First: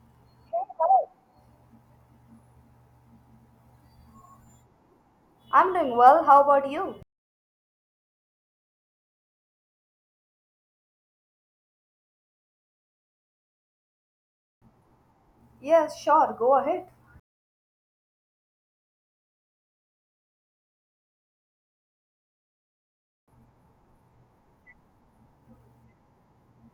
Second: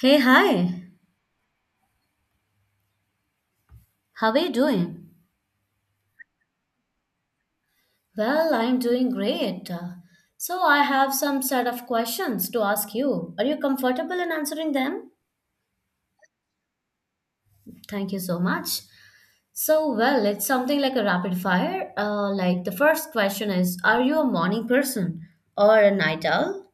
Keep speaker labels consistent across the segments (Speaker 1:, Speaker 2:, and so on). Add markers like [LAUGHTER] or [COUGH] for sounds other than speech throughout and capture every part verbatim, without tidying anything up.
Speaker 1: Hey, hi. How are you doing?
Speaker 2: I'm doing well. How about you?
Speaker 1: Well, I'm doing great. Uh, So, I have some set of questions to ask you. Are you comfortable in answering them?
Speaker 2: Yes, sure. Go ahead.
Speaker 1: Thank you so much. So, well, it's something like a rapid fire. Uh, like the first question is, are you a morning person or a night owl?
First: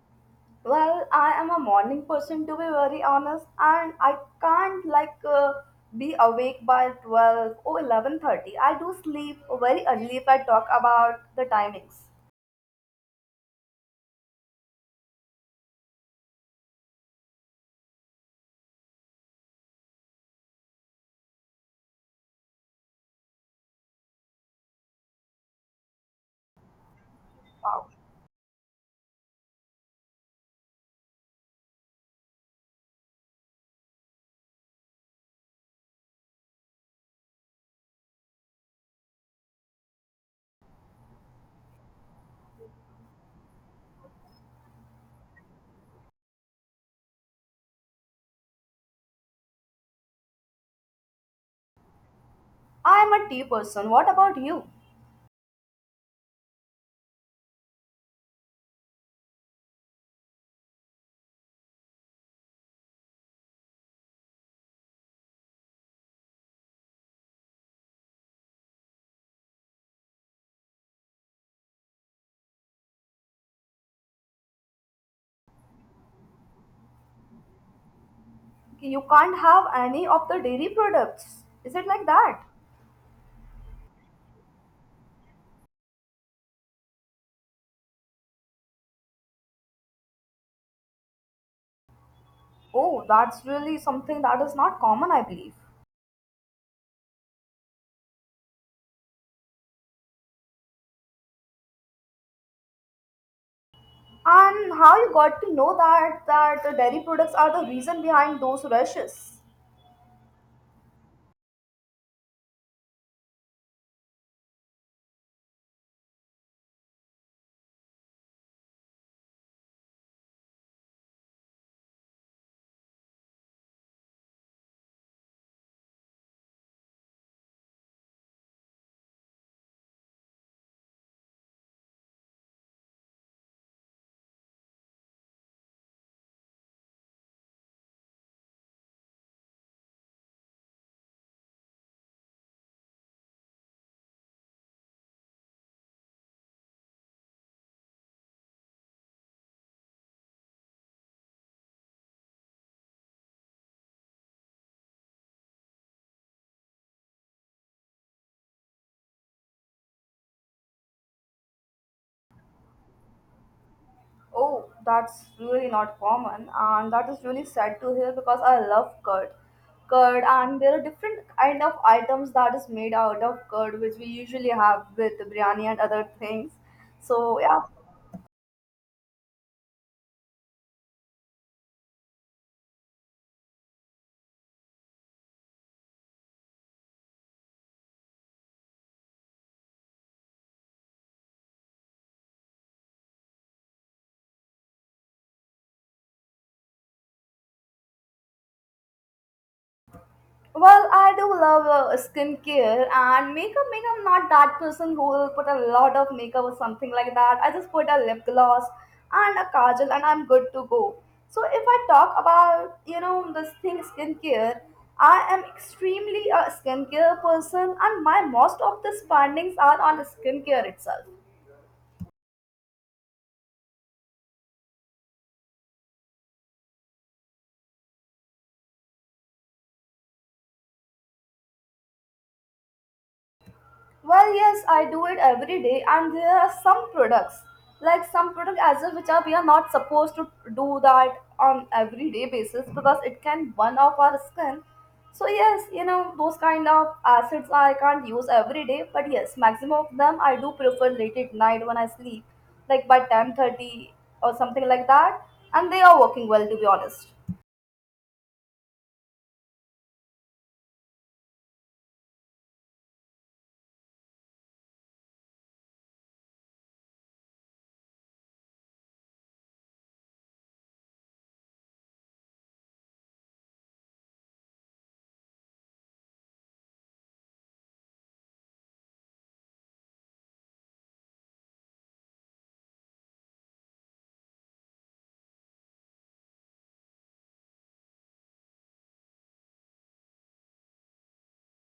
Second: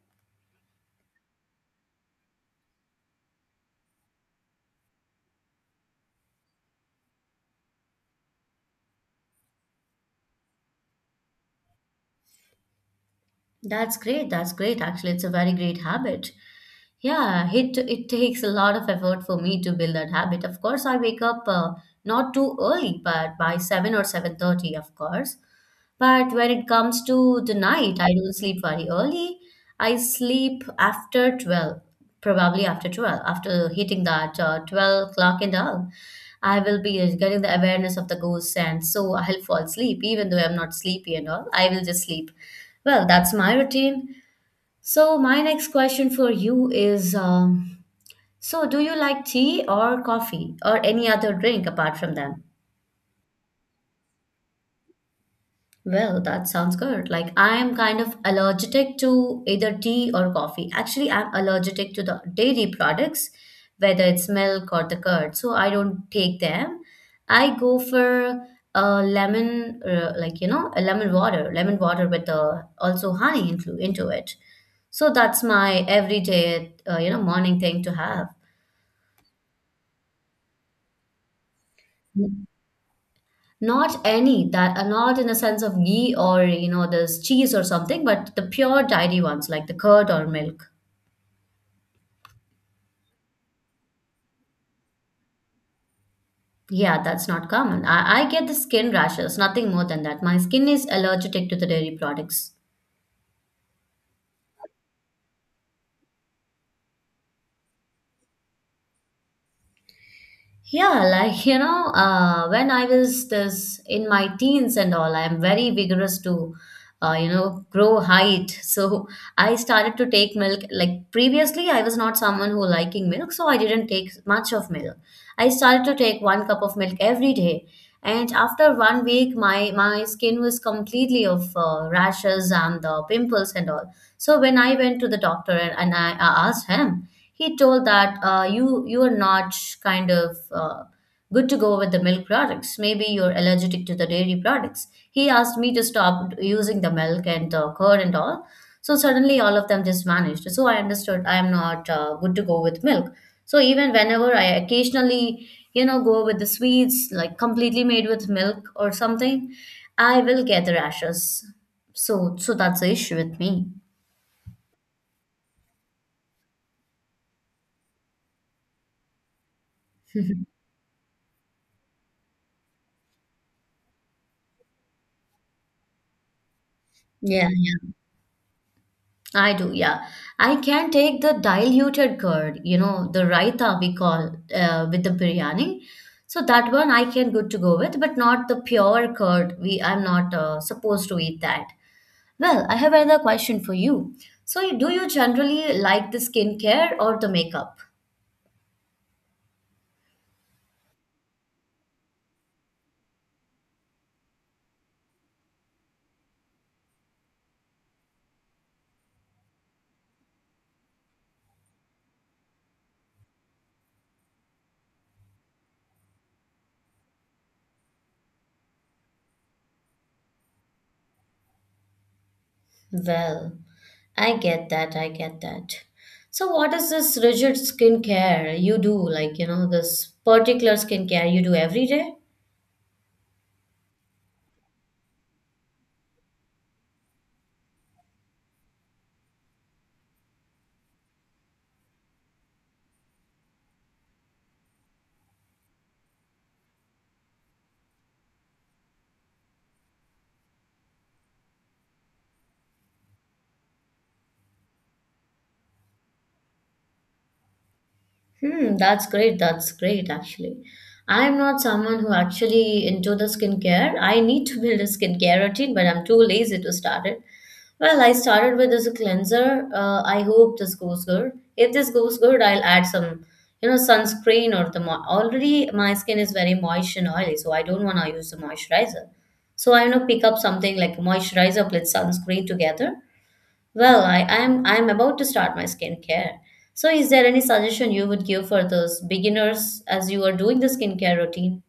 Speaker 2: Well, I am a morning person to be very honest, and I can't like uh, be awake by twelve or eleven thirty. I do sleep very early if I talk about the timings.
Speaker 1: That's great. That's great. Actually, it's a very great habit. Yeah, it it takes a lot of effort for me to build that habit. Of course, I wake up uh, not too early, but by seven or seven thirty, of course. But when it comes to the night, I don't sleep very early. I sleep after twelve, probably after twelve, after hitting that uh, twelve o'clock and all. I will be getting the awareness of the ghosts, and so I'll fall asleep, even though I'm not sleepy and all. I will just sleep. Well, that's my routine. So, my next question for you is um, so, do you like tea or coffee or any other drink apart from them?
Speaker 2: I am a tea person. What about you?
Speaker 1: Well, that sounds good. Like I'm kind of allergic to either tea or coffee. Actually, I'm allergic to the dairy products, whether it's milk or the curd. So I don't take them. I go for a lemon, uh, like you know, a lemon water, lemon water with the also honey into into it. So that's my everyday, uh, you know, morning thing to have.
Speaker 2: You can't have any of the dairy products. Is it like that?
Speaker 1: Not any that are not in the sense of ghee or you know this cheese or something, but the pure dairy ones like the curd or milk.
Speaker 2: Oh, that's really something that is not common, I believe.
Speaker 1: Yeah, that's not common. I, I get the skin rashes, nothing more than that. My skin is allergic to the dairy products.
Speaker 2: And how you got to know that that the dairy products are the reason behind those rashes?
Speaker 1: Yeah, like you know, uh, when I was this in my teens and all, I'm very vigorous to, uh, you know, grow height. [LAUGHS] So I started to take milk. Like previously, I was not someone who liking milk, so I didn't take much of milk. I started to take one cup of milk every day, and after one week, my my skin was completely of uh, rashes and the pimples and all. So when I went to the doctor and, and I, I asked him, he told that uh, you you are not kind of uh, good to go with the milk products. Maybe you're allergic to the dairy products. He asked me to stop using the milk and the curd and all. So suddenly all of them just vanished. So I understood I am not uh, good to go with milk. So even whenever I occasionally you know go with the sweets like completely made with milk or something, I will get the rashes. So so that's the issue with me.
Speaker 2: Oh, that's really not common, and that is really sad to hear because I love curd. Curd, and there are different kind of items that is made out of curd, which we usually have with biryani and other things. So
Speaker 1: Yeah,
Speaker 2: yeah.
Speaker 1: yeah, I do. Yeah, I can take the diluted curd, you know, the raita we call uh, with the biryani. So that one I can good to go with, but not the pure curd. We I'm not uh, supposed to eat that. Well, I have another question for you. So, you- do you generally like the skincare or the makeup?
Speaker 2: Well, I do love uh, skincare and makeup. Makeup, I'm not that person who will put a lot of makeup or something like that. I just put a lip gloss and a kajal, and I'm good to go. So if I talk about you know this thing skincare, I am extremely a skincare person, and my most of the spendings are on skincare itself.
Speaker 1: Well, I get that. I get that. So, what is this rigid skincare you do? Like, you know, this particular skincare you do every day?
Speaker 2: Well, yes, I do it every day, and there are some products, like some product as well, which are we are not supposed to do that on everyday basis because it can burn off our skin. So yes, you know those kind of acids I can't use every day, but yes, maximum of them I do prefer late at night when I sleep, like by ten thirty or something like that, and they are working well to be honest.
Speaker 1: Hmm, that's great. That's great, actually. I'm not someone who actually into the skincare. I need to build a skincare routine, but I'm too lazy to start it. Well, I started with this cleanser. Uh, I hope this goes good. If this goes good, I'll add some, you know, sunscreen or the mo- already my skin is very moist and oily, so I don't want to use the moisturizer. So I, you know, pick up something like moisturizer plus sunscreen together well, I, I'm I'm about to start my skincare. So is there any suggestion you would give for those beginners as you are doing the skincare routine?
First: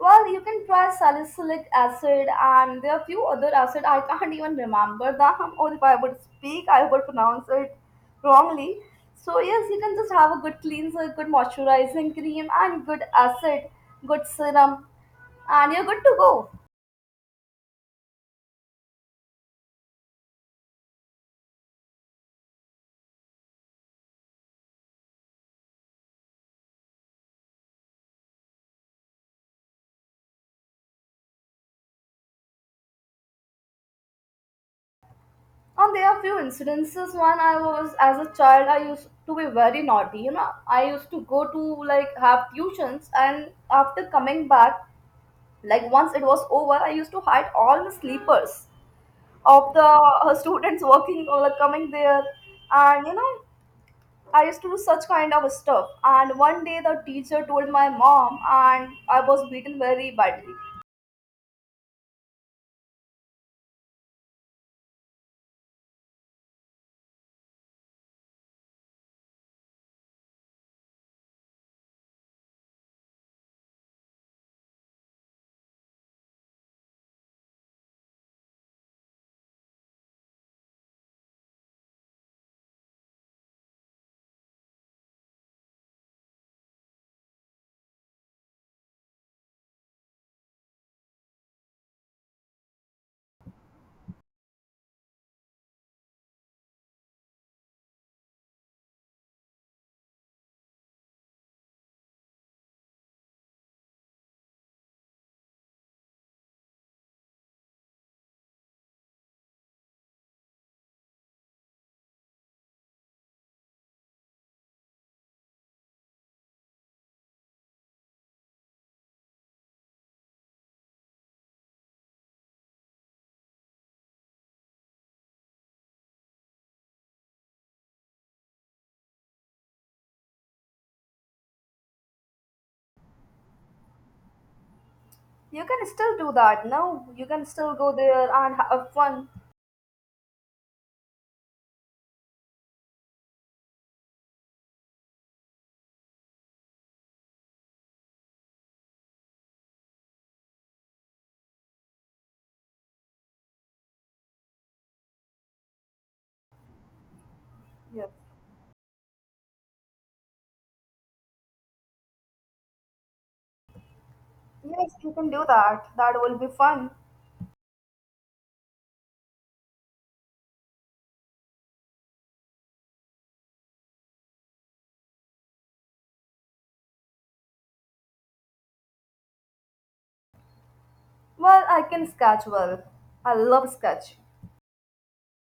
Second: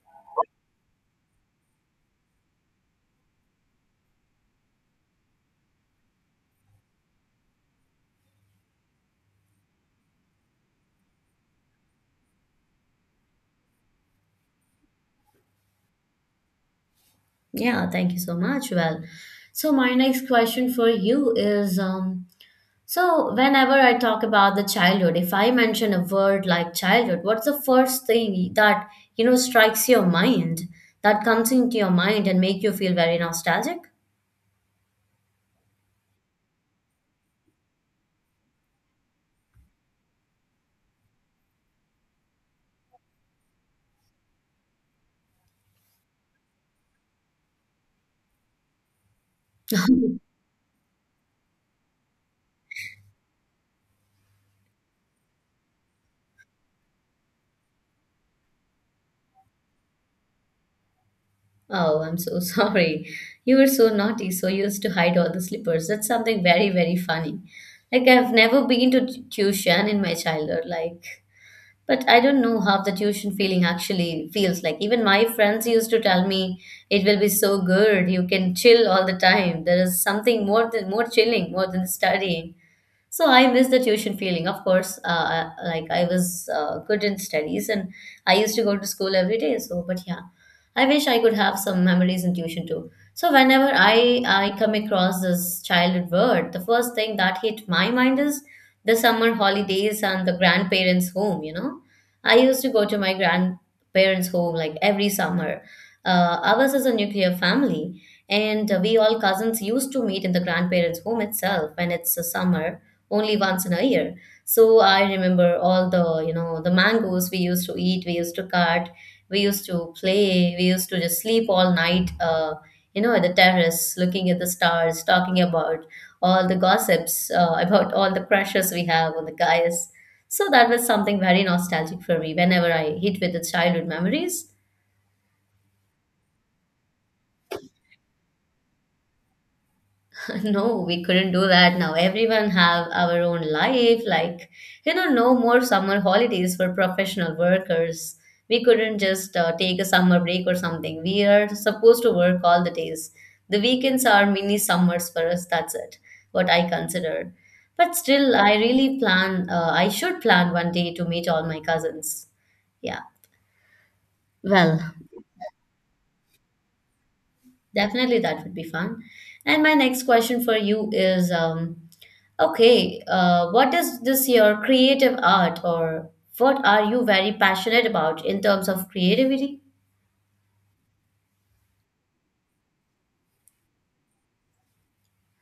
Speaker 2: Well, you can try salicylic acid, and there are a few other acid I can't even remember them, or if I would speak, I would pronounce it wrongly. So yes, you can just have a good cleanser, good moisturizing cream, and good acid, good serum, and you're good to go.
Speaker 1: Yeah, thank you so much. Well, so my next question for you is um so whenever I talk about the childhood, if I mention a word like childhood, what's the first thing that you know strikes your mind that comes into your mind and make you feel very nostalgic?
Speaker 2: And there are few incidences. One, I was as a child, I used to be very naughty. You know, I used to go to like have tuitions, and after coming back, like once it was over, I used to hide all the sleepers of the
Speaker 1: [LAUGHS]
Speaker 2: uh, students working or like coming there and you know i used to do such kind of stuff, and one day the teacher told my mom and i was beaten very badly.
Speaker 1: Oh, I'm so [LAUGHS] sorry. You were so naughty, so used to hide all the slippers. That's something very, very funny. Like, I've never been to t- tuition in my childhood, like, but I don't know how the tuition feeling actually feels like. Even my friends used to tell me it will be so good. You can chill all the time. There is something more than more chilling, more than studying. So I miss the tuition feeling. Of course, uh, I- like I was uh, good in studies and I used to go to school every day. So, but yeah, I wish I could have some memories in tuition too. So whenever I I come across this childhood word, the first thing that hit my mind is the summer holidays and the grandparents' home. You know, I used to go to my grandparents' home like every summer. Uh, ours is a nuclear family, and we all cousins used to meet in the grandparents' home itself when it's a summer only once in a year. So I remember all the, you know, the mangoes we used to eat, we used to cut, we used to play, we used to just sleep all night, uh, you know, at the terrace, looking at the stars, talking about all the gossips, uh, [LAUGHS] about all the crushes we have on the guys. So that was something very nostalgic for me whenever I hit with the childhood memories.
Speaker 2: You can still do that. No, you can still go there and have fun.
Speaker 1: [LAUGHS] No, we couldn't do that now. Everyone have our own life. Like, you know, no more summer holidays for professional workers. We couldn't just uh, take a summer break or something. We are supposed to work all the days. The weekends are mini summers for us. That's it, what I consider. But
Speaker 2: Yes.
Speaker 1: still, I really plan, uh, I should plan one day to meet all my cousins. Yeah.
Speaker 2: Yes,
Speaker 1: Well,
Speaker 2: you can do that. That will be fun.
Speaker 1: definitely, that would be fun. And my next question for you is, um, okay, uh, what is this your creative art, or what are you very passionate about in terms of creativity?
Speaker 2: Well, i can sketch well. I love sketch.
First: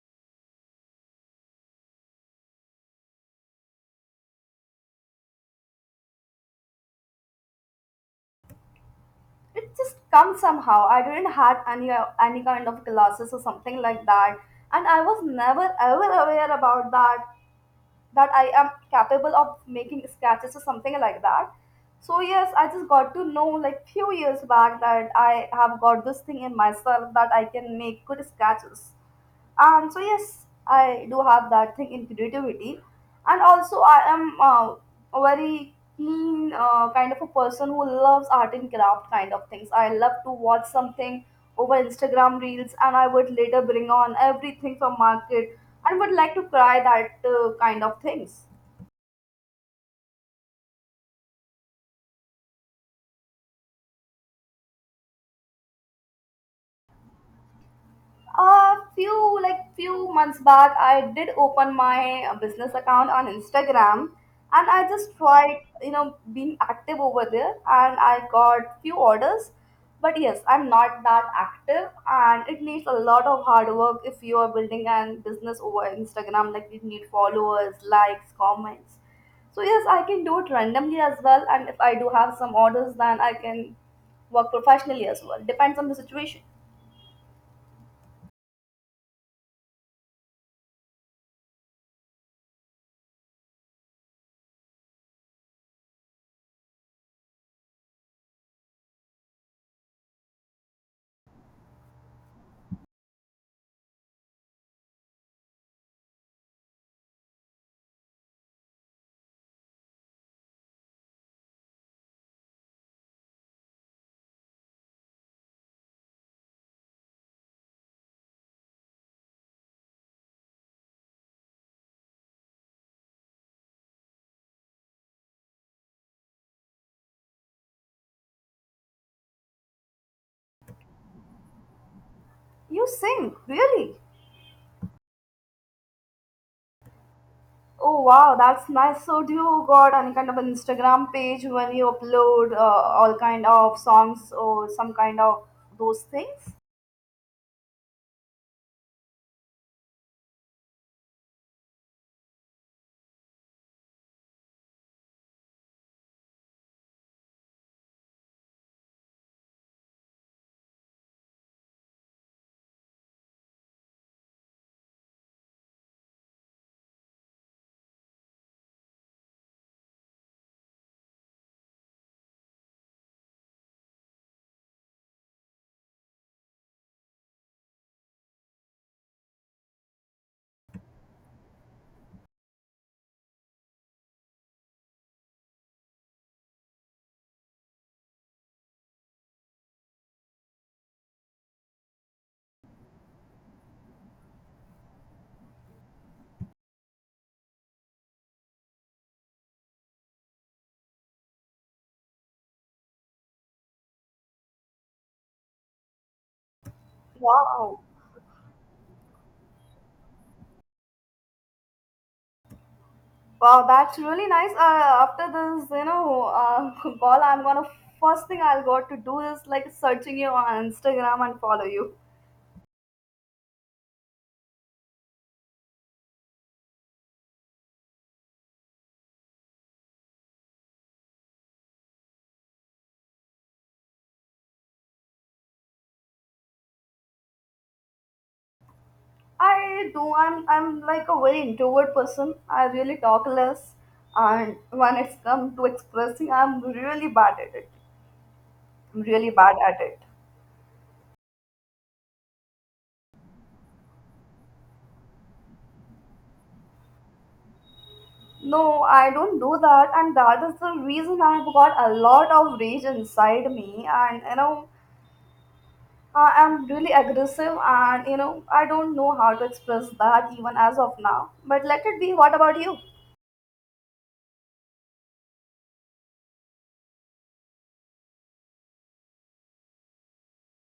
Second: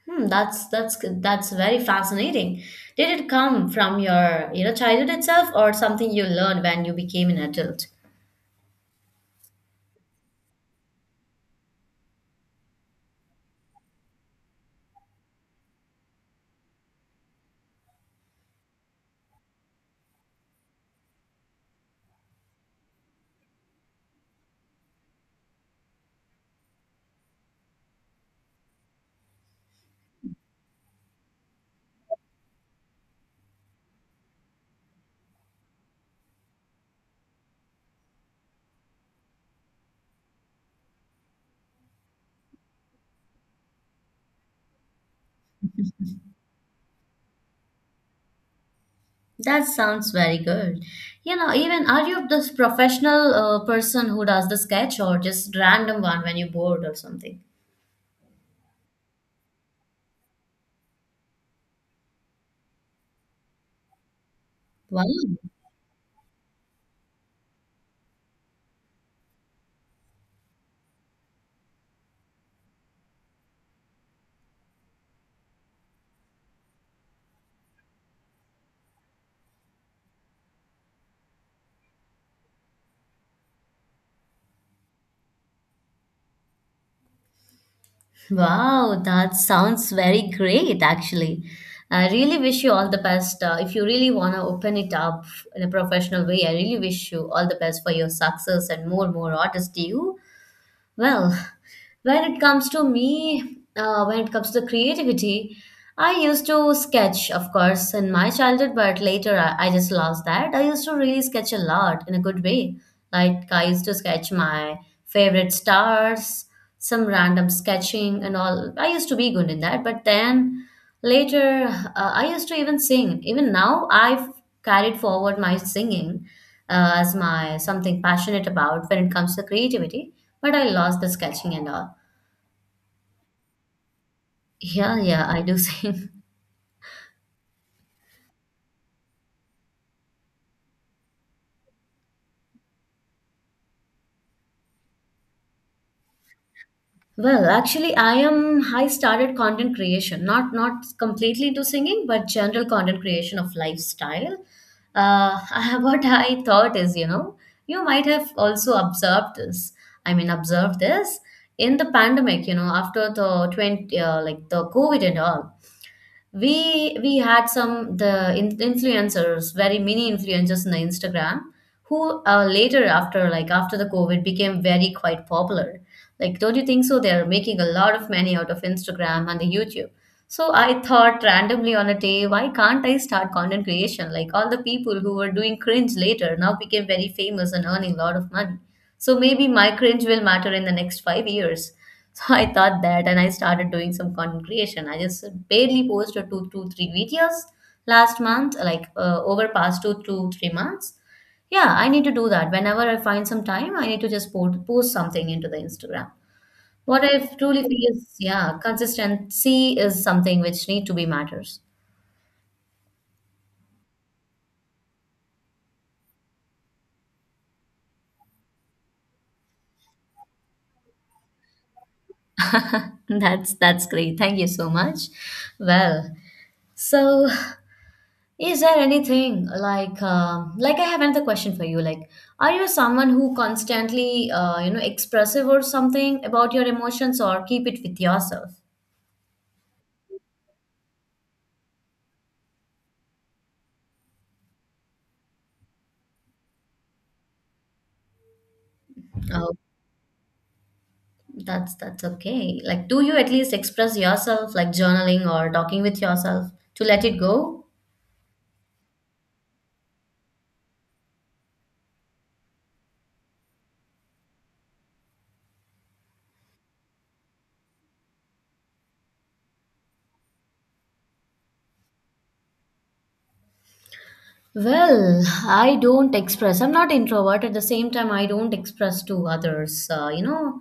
Speaker 1: Hmm, that's that's good- that's very fascinating. Did it come from your you know childhood itself, or something you learned when you became an adult?
Speaker 2: It just comes somehow. I didn't had any any kind of classes or something like that, and i was never ever aware about that, that I am capable of making sketches or something like that. So yes, I just got to know like few years back that I have got this thing in myself that I can make good sketches, and so yes i do have that thing in creativity. And also i am uh, a very keen uh, kind of a person who loves art and craft kind of things. I love to watch something over Instagram reels, and i would later bring on everything from market and would like to try that uh, kind of things.
Speaker 1: That sounds very good. You know, even are you this professional uh, person who does the sketch, or just random one when you're bored or something?
Speaker 2: A few like few months back i did open my uh, business account on Instagram, and i
Speaker 1: Wow.
Speaker 2: just tried you know being active over there, and i got few orders. But yes, I'm not that active, and it needs a lot of hard work if you are building a business over Instagram. Like you need followers, likes, comments. So yes, i can do it randomly as well, and if i do have some orders, then i can work professionally as well. Depends on the situation.
Speaker 1: Wow, that sounds very great, actually. I really wish you all the best. Uh, if you really want to open it up in a professional way, I really wish you all the best for your success and more, more artists to you. Well, when it comes to me uh, when it comes to the creativity I used to sketch of course in my childhood, but later I, I just lost that. I used to really sketch a lot in a good way, like I used to sketch my favorite stars, some random sketching and all. I used to be good in that, but then later, uh, I used to even sing. Even now I've carried forward my singing uh, as my something passionate about when it comes to creativity, but I lost the sketching and all.
Speaker 2: You sing really?
Speaker 1: Yeah, yeah, I do sing. [LAUGHS]
Speaker 2: Oh wow, that's nice. So do you got any kind of an Instagram page when you upload uh, all kind of songs or some kind of those things?
Speaker 1: Well, actually, I am. I started content creation, not not completely into singing, but general content creation of lifestyle. Uh, [LAUGHS] what I thought is, you know, you might have also observed this. I mean, observed this in the pandemic. You know, after the twenty, uh, like the COVID and all. we we had some the in, influencers, very many influencers in the Instagram who uh, later after like after the COVID became very quite popular. Like, don't you think so they're making a lot of money out of Instagram and the YouTube? So I thought randomly on a day, why can't I start content creation? Like all the people who were doing cringe later now became very famous and earning a lot of money, so maybe my cringe will matter in the next five years. So I thought that and I started doing some content creation. I just barely posted two, two, three videos last month, like uh, over past two, two, three months. Yeah, I need to do that. Whenever I find some time, I need to just post, post something into the Instagram. What I truly
Speaker 2: Wow,
Speaker 1: feel is, yeah, consistency is something which need to be matters.
Speaker 2: wow, that's really nice. Uh, after this, you know, uh, [LAUGHS] call, I'm gonna first thing I'll got to do is like searching you on Instagram and follow you.
Speaker 1: [LAUGHS] That's that's great. Thank you so much. Well, so Is there anything like um like I have another question for you? Like, are you someone who constantly uh, you know expressive or something about your emotions, or keep it with yourself?
Speaker 2: I do. I'm I'm like a very introvert person. I really talk less, and when it's come to expressing, I'm really bad at it. I'm really
Speaker 1: Oh,
Speaker 2: bad at it.
Speaker 1: that's that's okay. Like, do you at least express yourself, like journaling or talking with yourself to let it go?
Speaker 2: No, I don't do that, and that is the reason I've got a lot of rage inside me, and you know, I am really aggressive, and you know, I don't know how to express that even as of now. But let it be. What about you?
Speaker 1: Well, I don't express. I'm not introvert. At the same time, I don't express to others. Uh, you know,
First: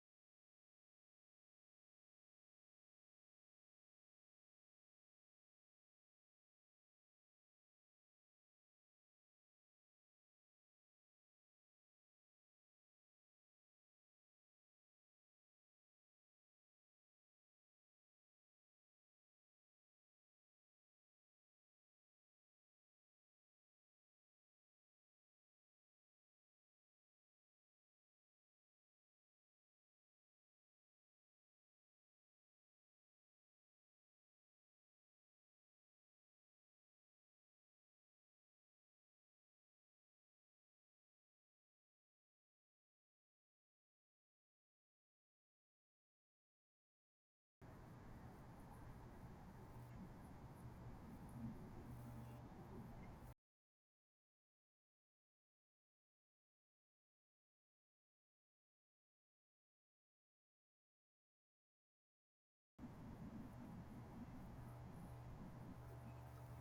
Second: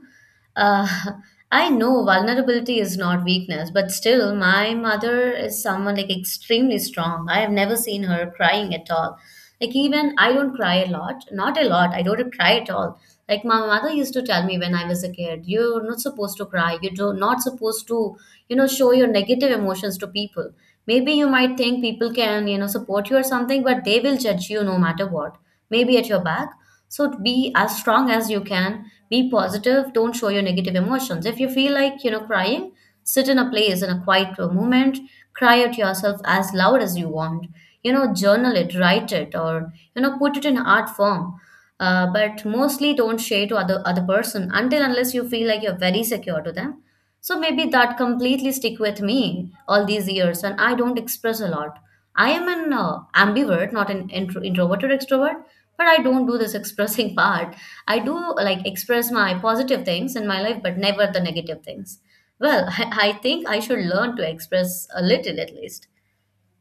Speaker 1: uh, [LAUGHS] I know vulnerability is not weakness, but still, my mother is someone like extremely strong. I have never seen her crying at all. Like even I don't cry a lot, not a lot. I don't cry at all. Like my mother used to tell me when I was a kid, you're not supposed to cry. You do not supposed to, you know, show your negative emotions to people. Maybe you might think people can, you know, support you or something, but they will judge you no matter what. Maybe at your back. So be as strong as you can, be positive, don't show your negative emotions. If you feel like, you know, crying, sit in a place in a quiet moment, cry at yourself as loud as you want. You know, journal it, write it, or you know, put it in art form. Uh, but mostly don't share to other other person until unless you feel like you're very secure to them. So maybe that completely stick with me all these years, and I don't express a lot. I am an uh, ambivert, not an intro- introverted extrovert, but I don't do this expressing [LAUGHS] part. I do like express my positive things in my life, but never the negative things. Well, [LAUGHS] I, I think I should learn to express a little at least.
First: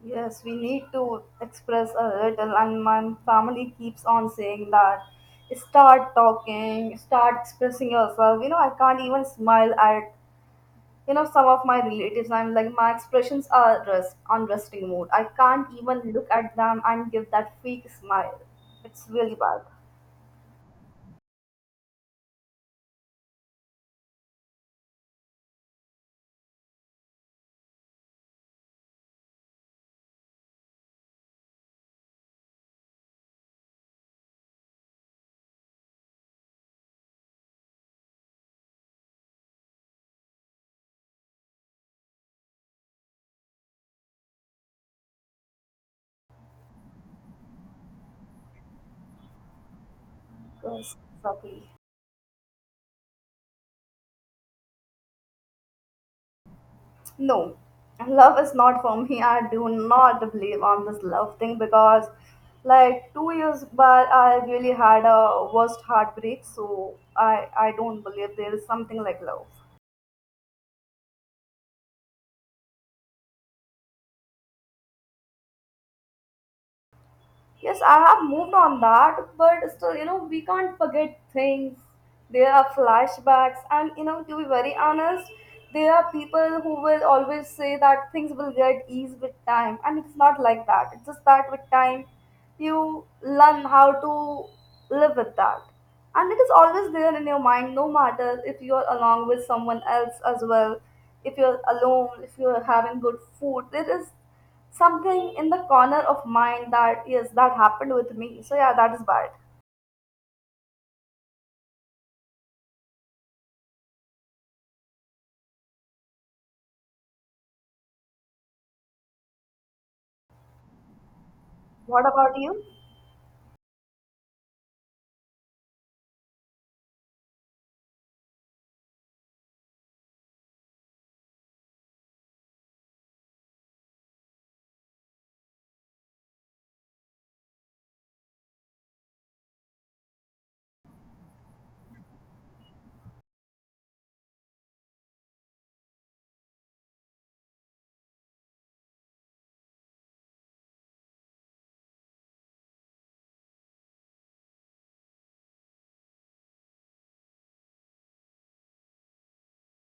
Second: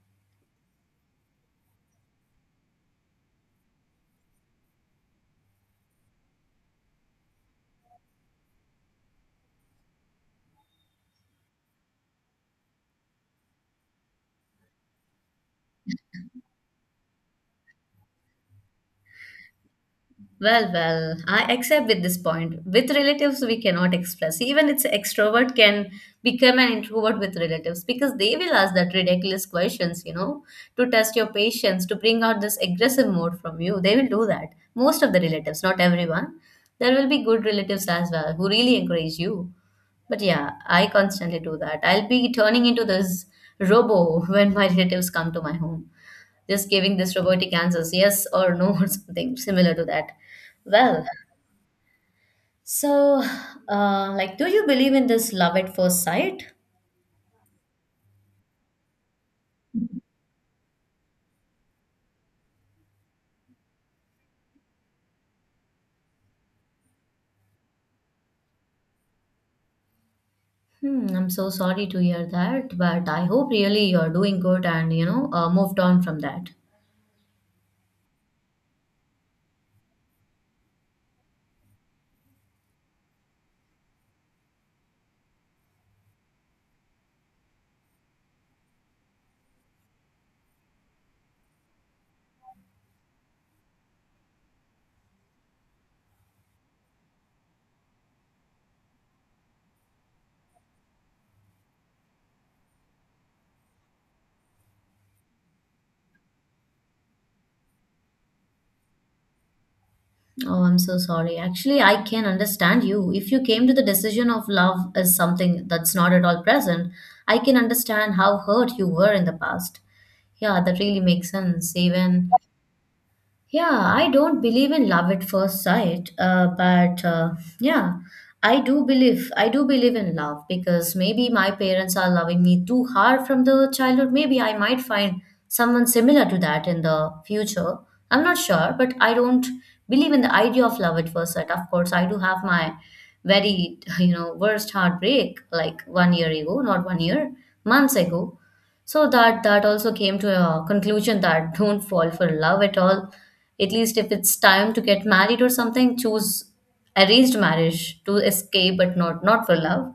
Speaker 2: Yes, we need to express a little, and my family keeps on saying that start talking, start expressing yourself. You know, I can't even smile at, you know, some of my relatives. I'm like, my expressions are rest on resting mode. I can't even look at them and give that fake smile. It's really bad.
Speaker 1: Well, well, I accept with this point. With relatives, we cannot express. Even it's extrovert can become an introvert with relatives because they will ask that ridiculous questions, you know, to test your patience, to bring out this aggressive mode from you. They will do that. Most of the relatives, not everyone. There will be good relatives as well who really encourage you. But yeah, I constantly do that. I'll be turning into this robo [LAUGHS] when my relatives come to my home, just giving this robotic answers, yes or no, [LAUGHS] or something similar to that.
Speaker 2: Yes,
Speaker 1: Well,
Speaker 2: exactly.
Speaker 1: so uh, like, do you believe in this love at first sight?
Speaker 2: No, love is not for me. I do not believe on this love thing because, like, two years back, I really had a worst heartbreak. So I I don't believe there is something like love.
Speaker 1: Hmm, I'm so sorry to hear that, but I hope really you're doing good and you know uh, moved on from that.
Speaker 2: Yes, I have moved on that, but still, you know, we can't forget things. There are flashbacks, and you know, to be very honest, there are people who will always say that things will get ease with time, and it's not like that. It's just that with time, you learn how to live with that, and it is always there in your mind, no matter if you're along with someone else as well, if you're alone, if you're having good food. There is something in the corner of mind that yes, that happened with me. So yeah, that is bad.
Speaker 1: Oh, I'm so sorry. Actually, I can understand you. If you came to the decision of love as something that's not at all present, I can understand how hurt you were in the past. Yeah, that really makes sense.
Speaker 2: What
Speaker 1: Even
Speaker 2: about you?
Speaker 1: yeah, I don't believe in love at first sight, uh, but uh, yeah, I do believe I do believe in love because maybe my parents are loving me too hard from the childhood. Maybe I might find someone similar to that in the future. I'm not sure, but I don't believe in the idea of love at first sight. Of course, I do have my very [LAUGHS] you know worst heartbreak like one year ago, not one year, months ago. So that that also came to a conclusion that don't fall for love at all. At least if it's time to get married or something, choose arranged marriage to escape, but not not for love.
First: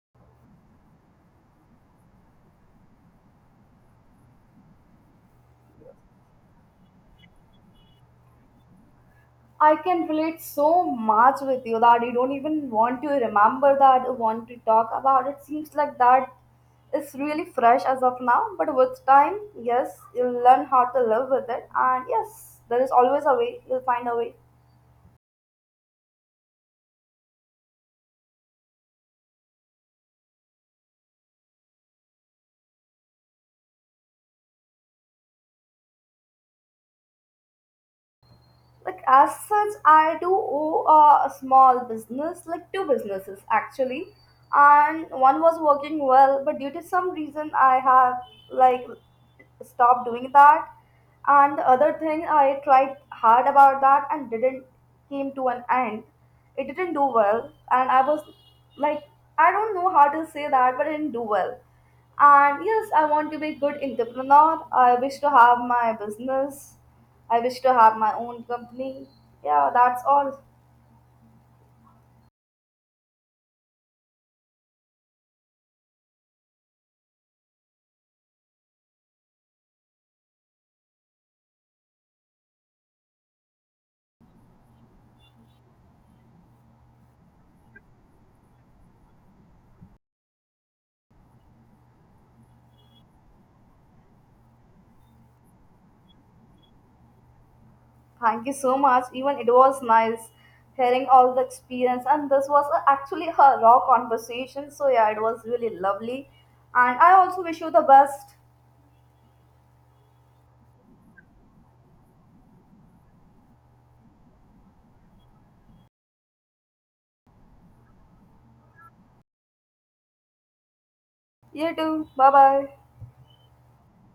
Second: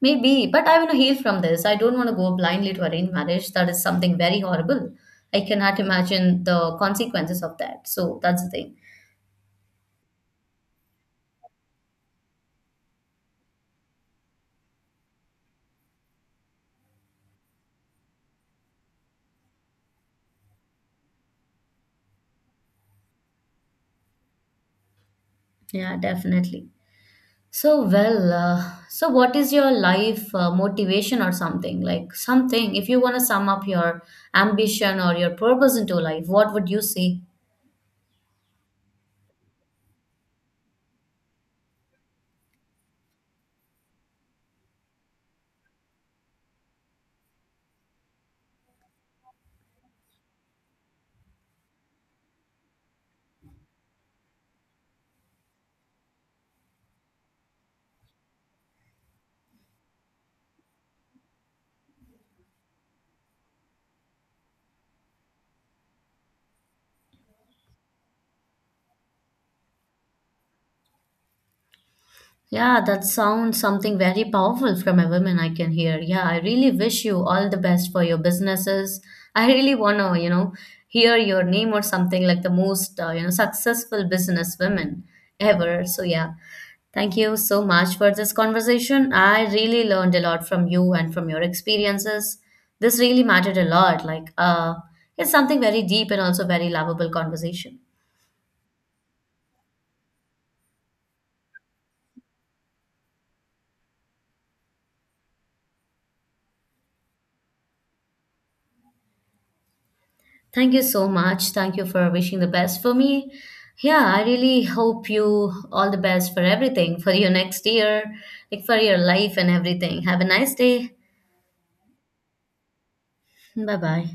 Speaker 1: Maybe, but I want to heal from this. I don't want to go blindly to arranged marriage. That is something very horrible. I cannot imagine the consequences of that. So that's the thing.
Speaker 2: I can relate so much with you that you don't even want to remember that, or want to talk about it. Seems like that is really fresh as of now, but with time, yes, you'll learn how to live with it, and yes, there is always a way, you'll find a way.
Speaker 1: Yeah, definitely. So well, uh, so what is your life uh, motivation or something like something? If you want to sum up your ambition or your purpose into life, what would you say?
Speaker 2: Like as such, I do owe uh, a small business, like two businesses actually, and one was working well, but due to some reason, I have like stopped doing that. And the other thing, I tried hard about that and didn't came to an end. It didn't do well, and I was like, I don't know how to say that, but it didn't do well. And yes, I want to be a good entrepreneur. I wish to have my business. I wish to have my own company. Yeah, that's all.
Speaker 1: Yeah, that sounds something very powerful from a woman I can hear. Yeah, I really wish you all the best for your businesses. I really want to, you know, hear your name or something like the most, uh, you know, successful business women ever. So yeah, thank you so much for this conversation. I really learned a lot from you and from your experiences. This really mattered a lot. Like, uh, it's something very deep and also very lovable conversation.
Speaker 2: Thank you so much. Even it was nice hearing all the experience, and this was a- actually a raw conversation. So yeah, it was really lovely. And I also wish you the best.
Speaker 1: Thank you so much. Thank you for wishing the best for me. Yeah, I really hope you all the best for everything, for your next year, like for your life and everything. Have a nice day.
Speaker 2: You too. Bye bye.
Speaker 1: Bye bye.